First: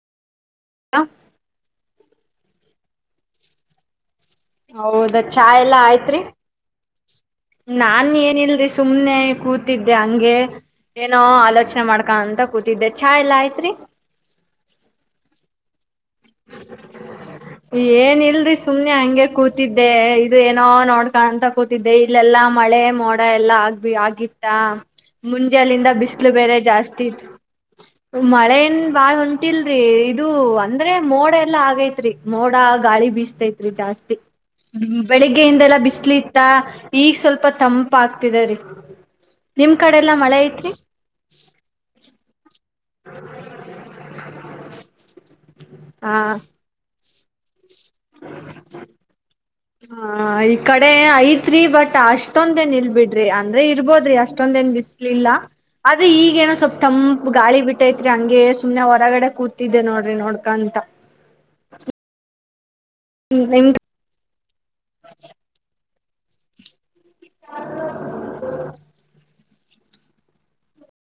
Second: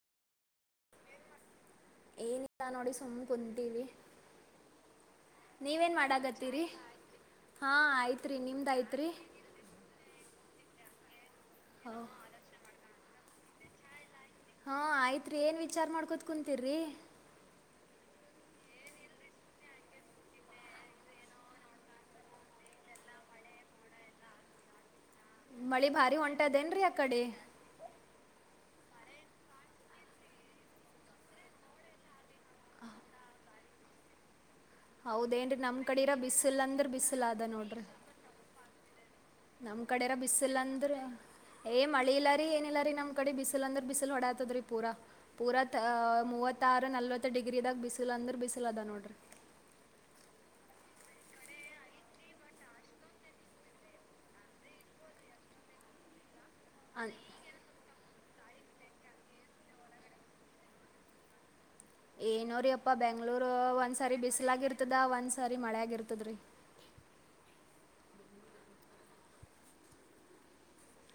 ಹ ಏನಿಲ್ಲ ನೋಡಿ ಸುಮ್ ಕುಂತೀವಿ ಹೌದ ಚಾ ಎಲ್ಲಾ ನೀವೇನ್ ಆಯ್ತ್ರಿ ಮಾಡಾಕತ್ತೀರಿ ಹಾ ನಾನ್ ಆಯ್ತ್ರಿ ಏನಿಲ್ರಿ ನಿಮ್ದ್ ಆಯ್ತ್ರಿ ಸುಮ್ನೆ ಕೂತಿದ್ದೆ ಹಂಗೆ ನ ಆಲೋಚನೆ ಮಾಡ್ಕ ಅಂತ ಕೂತಿದ್ದೆ ಚಾ ಎಲ್ಲಾ ಆಯ್ತ್ರಿ ಹಾ ಆಯ್ತ್ರಿ ಏನ್ ವಿಚಾರ ಮಾಡ್ಕೊತ್ ಕುಂತರಿ ಏನ್ ಇಲ್ರಿ ಸುಮ್ನೆ ಹಂಗೆ ಕೂತಿದ್ದೆ ಇದು ಏನೋ ನೋಡ್ಕ ಅಂತ ಕೂತಿದ್ದೆ ಇಲ್ಲೆಲ್ಲಾ ಮಾಡ ಮಳೆ ಮೋಡ ಎಲ್ಲಾ ಆಗ್ಬ ಆಗಿತ್ತ ಮಳಿ ಮುಂಜೆಯಲ್ಲಿದ ಭಾರಿ ಬಿಸಿಲು ಬೇರೆ ಹೊಂಟದೇನ್ರಿ ಆ ಜಾಸ್ತಿ ಕಡೆ ಇತ್ತು ಮಳೆಯಿಂದ ಬಾಳ್ ಹೊಂಟಿಲ್ರರಿ ಇದು ಅಂದ್ರೆ ಮೋಡ ಎಲ್ಲಾ ಆಗೈತ್ರಿ ಮೋಡ ಗಾಳಿ ಬೀಸ್ತೈತ್ರಿ ಜಾಸ್ತಿ ಹೌದೇನ್ರಿ ನಮ್ ಬೆಳಿಗ್ಗೆಯಿಂದೆಲ್ಲಾ ಕಡೆರ ಬಿಸ್ಲಿ ಇತ್ತ ಬಿಸಿಲ್ ಅಂದ್ರ ಈಗ ಬಿಸಿಲ್ ಅದ ಸ್ವಲ್ಪ ನೋಡ್ರಿ ತಂಪ ಆಗ್ತಿದೆ್ರೀ ನಮ್ ಕಡಾರ ಬಿಸಿಲ್ಲ ಅಂದ್ರೆ ಏ್ ಮಳಿ ಇಲ್ಲಾರಿ ಏನಿಲ್ಲಾರ ನಮ್ ಕಡೆ ಬಿಸಿಲ್ ಅಂದ್ರ ಬಿಸಿಲು ಹೊಡಾತದ್ರೀ ಪೂರ ಪೂರತ್ ಮೂವತ್ತಾರು ನಲ್ವತ್ತು ಡಿಗ್ರಿದಾಗ ಬಿಸಿಲ್ ಅಂದ್ರ ಬಿಸಿಲ್ ಅದ ನೋಡ್ರಿ ಹಾ ಈ ಅಡೆ ಐತ್ರಿ ಬಟ್ ಅಷ್ಟೊಂದ ಏನ್ ಇಲ್ ಬಿಡ್ರಿ ಅಂದ್ರೆ ಇರ್ಬೋದ್ರಿ ಅಷ್ಟೊಂದ ಏನ್ ಬಿಸ್ಲಿಲ್ಲ ಅದೇ ಈಗೇಏನೋ ಸ್ವಲ್ಪ್ ಅನ್ ತಂಪ್ ಗಾಳಿ ಬಿಟ್ಟೈ ಹಂಗೆ ಸುಮ್ನೆ ಹೊರಗಡೆ ಕೂತಿದ್ದೆ ನೋಡ್ರಿ ನೋಡ್ಕಂತ ಏನೋರೀ ಅಪ್ಪಾ ಬೆಂಗ್ರು ನಿಮ್ ಒಂದ್ಸಾರಿ ಬಿಸಲಾಗಿರ್ತದ ಒಂದ್ಸಾರಿ ಮಳೆ ಆಗರ್ತದ್ರೀ